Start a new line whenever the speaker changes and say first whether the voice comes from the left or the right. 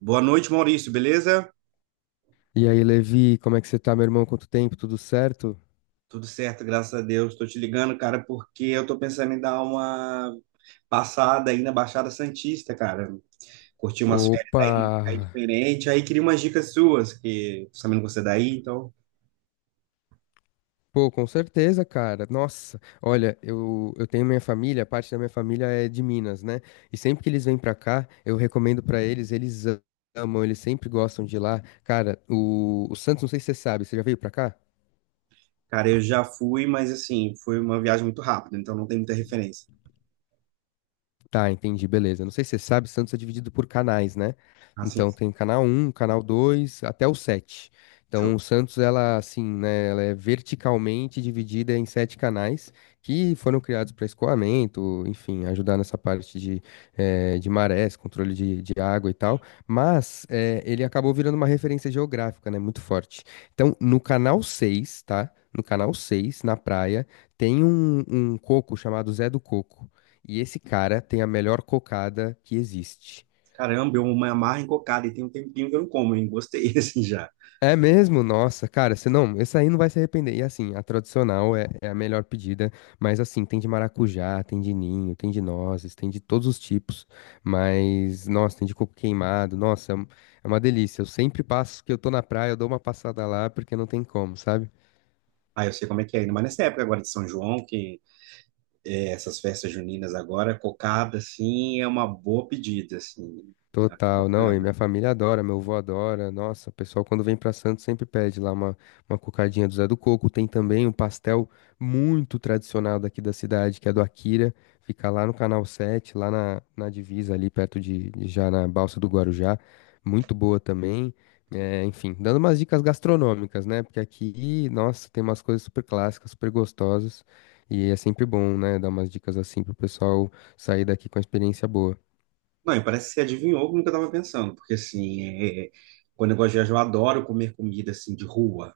right: Boa noite, Maurício, beleza?
left: E aí, Levi, como é que você tá, meu irmão? Quanto tempo? Tudo certo?
right: Tudo certo, graças a Deus. Estou te ligando, cara, porque eu tô pensando em dar uma passada aí na Baixada Santista, cara. Curtir umas férias
left: Opa!
right: aí, aí diferente. Aí queria umas dicas suas, que tô sabendo que você é daí, então.
left: Pô, com certeza, cara. Nossa, olha, eu tenho minha família, parte da minha família é de Minas, né? E sempre que eles vêm pra cá, eu recomendo pra eles, eles amam, eles sempre gostam de lá. Cara, o Santos, não sei se você sabe, você já veio pra cá?
right: Cara, eu já fui, mas assim, foi uma viagem muito rápida, então não tem muita referência.
left: Tá, entendi, beleza. Não sei se você sabe, Santos é dividido por canais, né?
right: Assim,
left: Então tem canal um, canal dois, até o sete. Então
right: show.
left: o Santos, ela assim, né, ela é verticalmente dividida em sete canais que foram criados para escoamento, enfim, ajudar nessa parte de marés, controle de água e tal. Mas ele acabou virando uma referência geográfica, né, muito forte. Então no canal seis, tá? No canal 6 na praia, tem um coco chamado Zé do Coco. E esse cara tem a melhor cocada que existe.
right: Caramba, eu me amarro em cocada e tem um tempinho que eu não como, hein? Gostei, assim, já.
left: É mesmo? Nossa, cara, você não, esse aí não vai se arrepender. E assim, a tradicional é a melhor pedida, mas assim, tem de maracujá, tem de ninho, tem de nozes, tem de todos os tipos. Mas, nossa, tem de coco queimado, nossa, é uma delícia. Eu sempre passo que eu tô na praia, eu dou uma passada lá porque não tem como, sabe?
right: Aí eu sei como é que é, ainda mais nessa época agora de São João, que é, essas festas juninas agora, cocada, assim, é uma boa pedida, assim. Acho
left: Total, não, e
right: bacana.
left: minha família adora, meu avô adora. Nossa, o pessoal quando vem pra Santos sempre pede lá uma cocadinha do Zé do Coco. Tem também um pastel muito tradicional daqui da cidade, que é do Akira. Fica lá no Canal 7, lá na divisa ali, perto de já na Balsa do Guarujá. Muito boa também. É, enfim, dando umas dicas gastronômicas, né? Porque aqui, nossa, tem umas coisas super clássicas, super gostosas. E é sempre bom, né? Dar umas dicas assim pro pessoal sair daqui com a experiência boa.
right: Não, e parece que você adivinhou como que eu tava pensando, porque, assim, quando eu gosto de viajar, eu adoro comer comida, assim, de rua.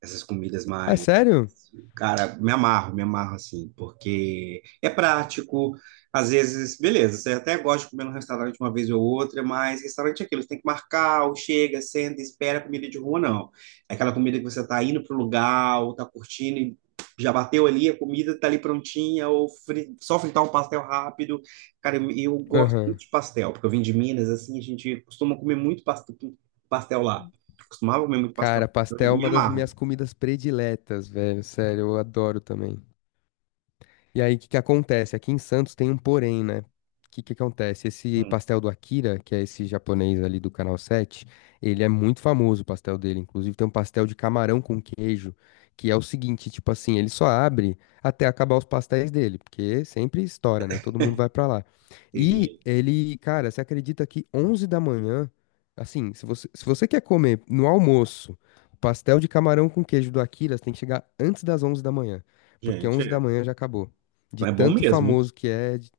right: Essas comidas
left: Ah, é
right: mais...
left: sério?
right: Cara, me amarro assim, porque é prático. Às vezes, beleza, você até gosta de comer no restaurante uma vez ou outra, mas restaurante é aquilo, você tem que marcar, ou chega, senta, espera. Comida de rua, não. É aquela comida que você tá indo pro lugar, ou tá curtindo e já bateu ali, a comida tá ali prontinha, ou só fritar um pastel rápido. Cara, eu gosto muito
left: Aham.
right: de pastel, porque eu vim de Minas, assim, a gente costuma comer muito pastel, pastel lá. Costumava comer muito pastel,
left: Cara,
right: então
left: pastel
right: eu
left: é
right: me
left: uma das
right: amarro.
left: minhas comidas prediletas, velho. Sério, eu adoro também. E aí, o que que acontece? Aqui em Santos tem um porém, né? O que que acontece? Esse
right: Hum,
left: pastel do Akira, que é esse japonês ali do Canal 7, ele é muito famoso, o pastel dele. Inclusive, tem um pastel de camarão com queijo, que é o seguinte, tipo assim, ele só abre até acabar os pastéis dele, porque sempre estoura, né? Todo mundo vai pra lá. E
right: entendi.
left: ele, cara, você acredita que 11 da manhã, assim, se você quer comer no almoço o pastel de camarão com queijo do Akira, você tem que chegar antes das 11 da manhã, porque
right: Gente,
left: 11 da
right: é.
left: manhã já acabou. De
right: Então é bom
left: tanto
right: mesmo, hein?
left: famoso que é.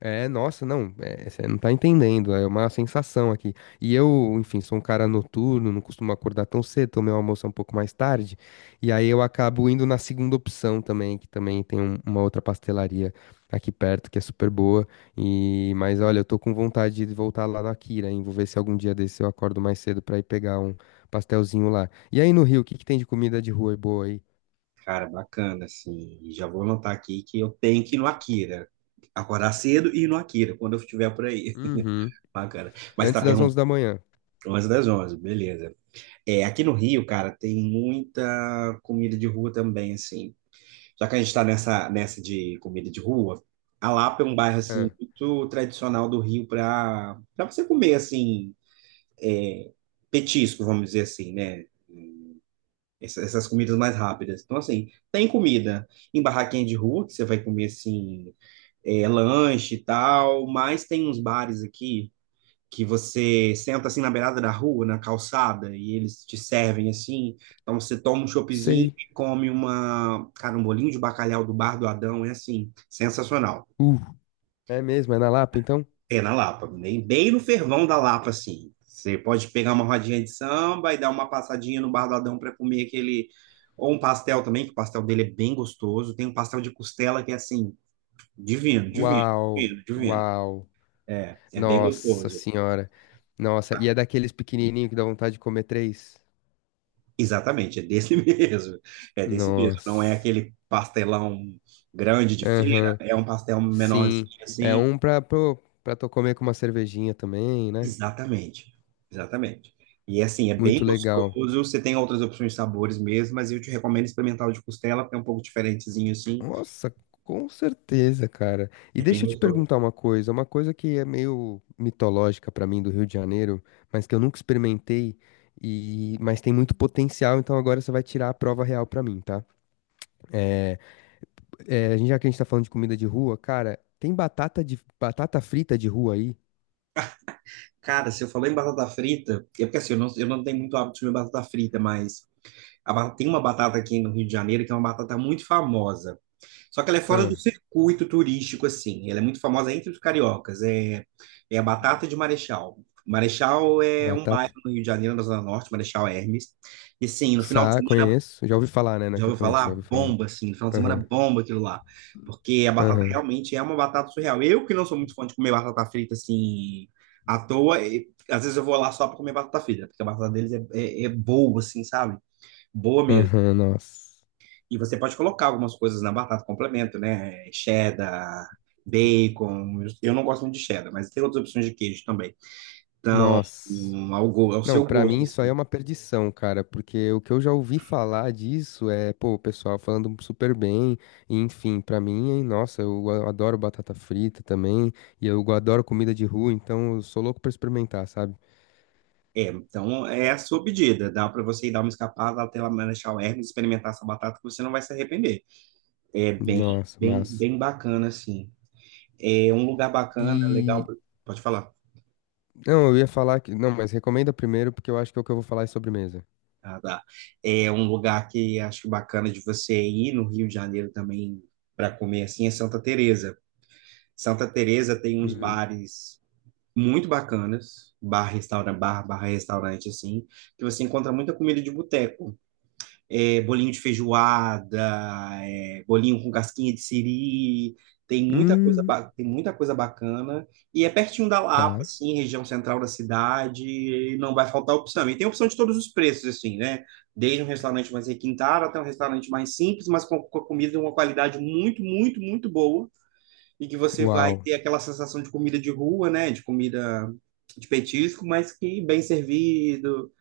left: É, nossa, não, é, você não tá entendendo, é uma sensação aqui. E eu, enfim, sou um cara noturno, não costumo acordar tão cedo, tomo meu almoço é um pouco mais tarde, e aí eu acabo indo na segunda opção também, que também tem uma outra pastelaria aqui perto, que é super boa, e, mas olha, eu tô com vontade de voltar lá na Kira, hein, vou ver se algum dia desse eu acordo mais cedo pra ir pegar um pastelzinho lá. E aí no Rio, o que que tem de comida de rua boa aí?
right: Cara, bacana, assim. E já vou anotar aqui que eu tenho que ir no Akira. Acordar cedo e ir no Akira, quando eu estiver por aí.
left: Uhum,
right: Bacana. Mas tá
left: antes das 11
right: perguntando,
left: da manhã.
right: onze, das 11, beleza. É, aqui no Rio, cara, tem muita comida de rua também, assim. Já que a gente tá nessa de comida de rua, a Lapa é um bairro, assim,
left: Ah,
right: muito tradicional do Rio pra você comer, assim, é, petisco, vamos dizer assim, né? Essas comidas mais rápidas. Então, assim, tem comida em barraquinha de rua, que você vai comer, assim, é, lanche e tal, mas tem uns bares aqui que você senta, assim, na beirada da rua, na calçada, e eles te servem, assim. Então, você toma um choppzinho
left: sei.
right: e come uma, cara, um bolinho de bacalhau do Bar do Adão, é, assim, sensacional.
left: Uh, é mesmo? É na Lapa, então?
right: É na Lapa, bem, bem no fervão da Lapa, assim. Você pode pegar uma rodinha de samba e dar uma passadinha no Bar do Adão para comer aquele. Ou um pastel também, que o pastel dele é bem gostoso. Tem um pastel de costela que é assim, divino, divino,
left: Uau,
right: divino, divino.
left: uau.
right: É, é bem
left: Nossa
right: gostoso.
left: senhora. Nossa,
right: Tá?
left: e é daqueles pequenininhos que dá vontade de comer três?
right: Exatamente, é desse mesmo. É desse mesmo. Não é
left: Nossa.
right: aquele pastelão grande de feira,
left: Aham,
right: é um pastel menorzinho
left: sim. É
right: assim.
left: um pra tu comer com uma cervejinha também, né?
right: Exatamente, exatamente. E é assim, é bem
left: Muito legal.
right: gostoso. Você tem outras opções de sabores mesmo, mas eu te recomendo experimentar o de costela, porque é um pouco diferentezinho assim,
left: Nossa, com certeza, cara. E
right: é bem
left: deixa eu te
right: gostoso.
left: perguntar uma coisa que é meio mitológica pra mim do Rio de Janeiro, mas que eu nunca experimentei, e mas tem muito potencial, então agora você vai tirar a prova real pra mim, tá? É, é, já que a gente tá falando de comida de rua, cara, tem batata frita de rua aí?
right: Cara, você falou em batata frita, é porque assim, eu não tenho muito hábito de comer batata frita, mas tem uma batata aqui no Rio de Janeiro que é uma batata muito famosa. Só que ela é fora do
left: Ah,
right: circuito turístico, assim. Ela é muito famosa entre os cariocas. É, é a batata de Marechal. Marechal é um
left: batata.
right: bairro no Rio de Janeiro, na Zona Norte, Marechal Hermes. E sim, no final de
left: Sa,
right: semana...
left: conheço. Já ouvi falar, né? Não é
right: Já
left: que eu
right: ouviu
left: conheço,
right: falar?
left: já ouvi falar.
right: Bomba, assim, no final de semana
left: Aham,
right: bomba aquilo lá. Porque a batata
left: aham,
right: realmente é uma batata surreal. Eu que não sou muito fã de comer batata frita assim à toa, e, às vezes eu vou lá só para comer batata frita, porque a batata deles é, é boa, assim, sabe? Boa mesmo.
left: aham, nossa.
right: E você pode colocar algumas coisas na batata, complemento, né? Cheddar, bacon. Eu não gosto muito de cheddar, mas tem outras opções de queijo também. Então,
left: Nossa.
right: ao
left: Não,
right: seu
left: pra
right: gosto,
left: mim isso aí é
right: assim.
left: uma perdição, cara, porque o que eu já ouvi falar disso é, pô, o pessoal falando super bem, e enfim, pra mim, hein, nossa, eu adoro batata frita também, e eu adoro comida de rua, então eu sou louco pra experimentar, sabe?
right: É, então é a sua pedida. Dá para você ir dar uma escapada até lá Marechal Hermes, experimentar essa batata que você não vai se arrepender. É bem,
left: Nossa,
right: bem,
left: massa.
right: bem bacana, assim. É um lugar bacana, legal.
left: E
right: Pode falar.
left: Não, eu ia falar que. Não, mas recomenda primeiro, porque eu acho que é o que eu vou falar é sobremesa.
right: Ah, tá. É um lugar que acho que bacana de você ir no Rio de Janeiro também para comer assim é Santa Teresa. Santa Teresa tem uns
left: Hum.
right: bares muito bacanas, bar, restaurante, bar, barra restaurante assim, que você encontra muita comida de boteco. É, bolinho de feijoada, é, bolinho com casquinha de siri, tem muita coisa,
left: Hum,
right: tem muita coisa bacana. E é pertinho da Lapa,
left: tá.
right: assim, região central da cidade, e não vai faltar opção. E tem opção de todos os preços, assim, né? Desde um restaurante mais requintado até um restaurante mais simples, mas com a comida de uma qualidade muito, muito, muito boa. E que você vai
left: Uau.
right: ter aquela sensação de comida de rua, né? De comida de petisco, mas que bem servido,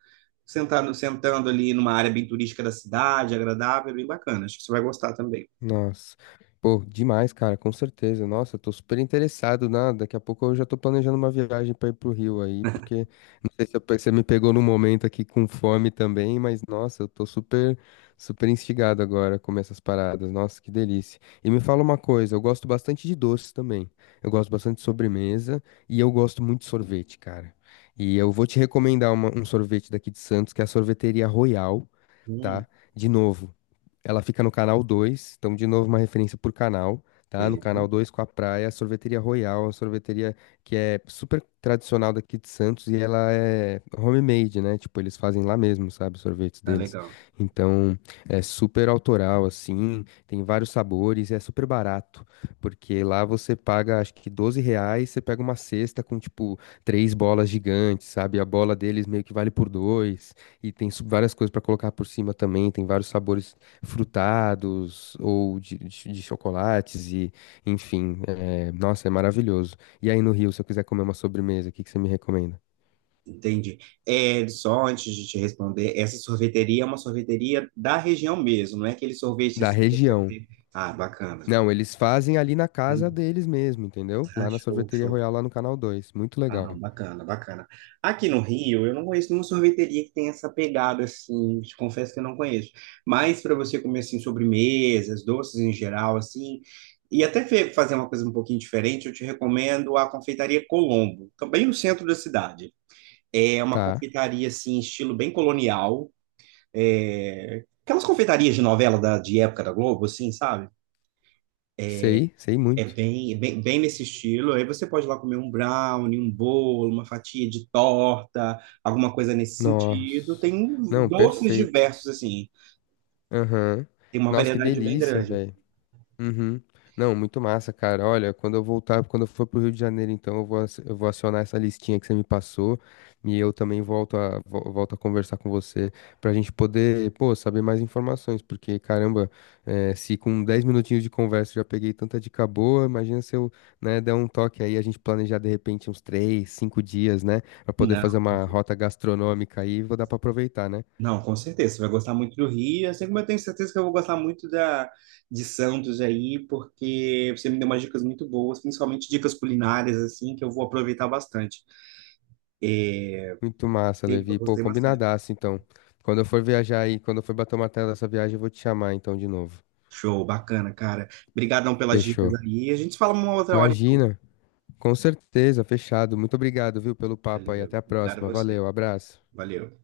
right: sentando, sentando ali numa área bem turística da cidade, agradável, bem bacana. Acho que você vai gostar também.
left: Nossa. Pô, demais, cara, com certeza. Nossa, eu tô super interessado, né? Daqui a pouco eu já tô planejando uma viagem pra ir pro Rio aí, porque não sei se você me pegou num momento aqui com fome também, mas nossa, eu tô super, super instigado agora a comer essas paradas. Nossa, que delícia. E me fala uma coisa, eu gosto bastante de doces também. Eu gosto bastante de sobremesa e eu gosto muito de sorvete, cara. E eu vou te recomendar um sorvete daqui de Santos, que é a Sorveteria Royal,
right: Hum,
left: tá? De novo. Ela fica no canal 2, então de novo uma referência por canal, tá? No
right: beleza.
left: canal 2 com a praia, a Sorveteria Royal, uma sorveteria que é super tradicional daqui de Santos e ela é homemade, né? Tipo, eles fazem lá mesmo, sabe, os sorvetes
right: Ah,
left: deles.
right: legal.
left: Então, é super autoral assim, tem vários sabores e é super barato, porque lá você paga acho que R$ 12, você pega uma cesta com tipo três bolas gigantes, sabe? A bola deles meio que vale por dois. E tem várias coisas pra colocar por cima também. Tem vários sabores frutados ou de chocolates e, enfim, é, nossa, é maravilhoso. E aí no Rio, se eu quiser comer uma sobremesa, o que que você me recomenda?
right: Entendi. É, só antes de te responder, essa sorveteria é uma sorveteria da região mesmo, não é aquele sorvete
left: Da
right: que você
left: região.
right: vê. Ah, bacana.
left: Não, eles fazem ali na casa deles mesmo, entendeu?
right: Ah,
left: Lá na
right: show,
left: Sorveteria
right: show.
left: Royal, lá no Canal Dois. Muito
right: Ah, não,
left: legal.
right: bacana, bacana. Aqui no Rio, eu não conheço nenhuma sorveteria que tenha essa pegada, assim, te confesso que eu não conheço. Mas para você comer, assim, sobremesas, doces em geral, assim, e até fazer uma coisa um pouquinho diferente, eu te recomendo a Confeitaria Colombo, também no centro da cidade. É uma
left: Tá,
right: confeitaria, assim, estilo bem colonial, é, aquelas confeitarias de novela de época da Globo, assim, sabe?
left: sei, sei muito.
right: É bem, bem nesse estilo. Aí você pode ir lá comer um brownie, um bolo, uma fatia de torta, alguma coisa nesse sentido.
left: Nossa.
right: Tem
left: Não,
right: doces
left: perfeito.
right: diversos, assim.
left: Aham.
right: Tem uma
left: Nossa, que
right: variedade bem
left: delícia,
right: grande.
left: velho. Uhum. Não, muito massa, cara. Olha, quando eu voltar, quando eu for pro Rio de Janeiro, então eu vou acionar essa listinha que você me passou e eu também volto a conversar com você pra gente poder, pô, saber mais informações, porque caramba, se com 10 minutinhos de conversa eu já peguei tanta dica boa, imagina se eu, né, der um toque aí, a gente planejar de repente uns 3 5 dias, né, pra poder
right: Não,
left: fazer uma rota gastronômica aí, vou dar pra aproveitar, né?
right: não, com certeza. Você vai gostar muito do Rio, assim como eu tenho certeza que eu vou gostar muito de Santos aí, porque você me deu umas dicas muito boas, principalmente dicas culinárias, assim, que eu vou aproveitar bastante.
left: Muito massa,
right: Gostei,
left: Levi. Pô,
right: gostei bastante.
left: combinadaço, então. Quando eu for viajar aí, quando eu for bater uma tela dessa viagem, eu vou te chamar então de novo.
right: Show, bacana, cara. Obrigadão pelas dicas
left: Fechou.
right: aí. A gente se fala uma outra hora, então.
left: Imagina. Com certeza, fechado. Muito obrigado, viu, pelo papo aí.
right: Valeu.
left: Até a
right: Obrigado a
left: próxima.
right: você.
left: Valeu, abraço.
right: Valeu.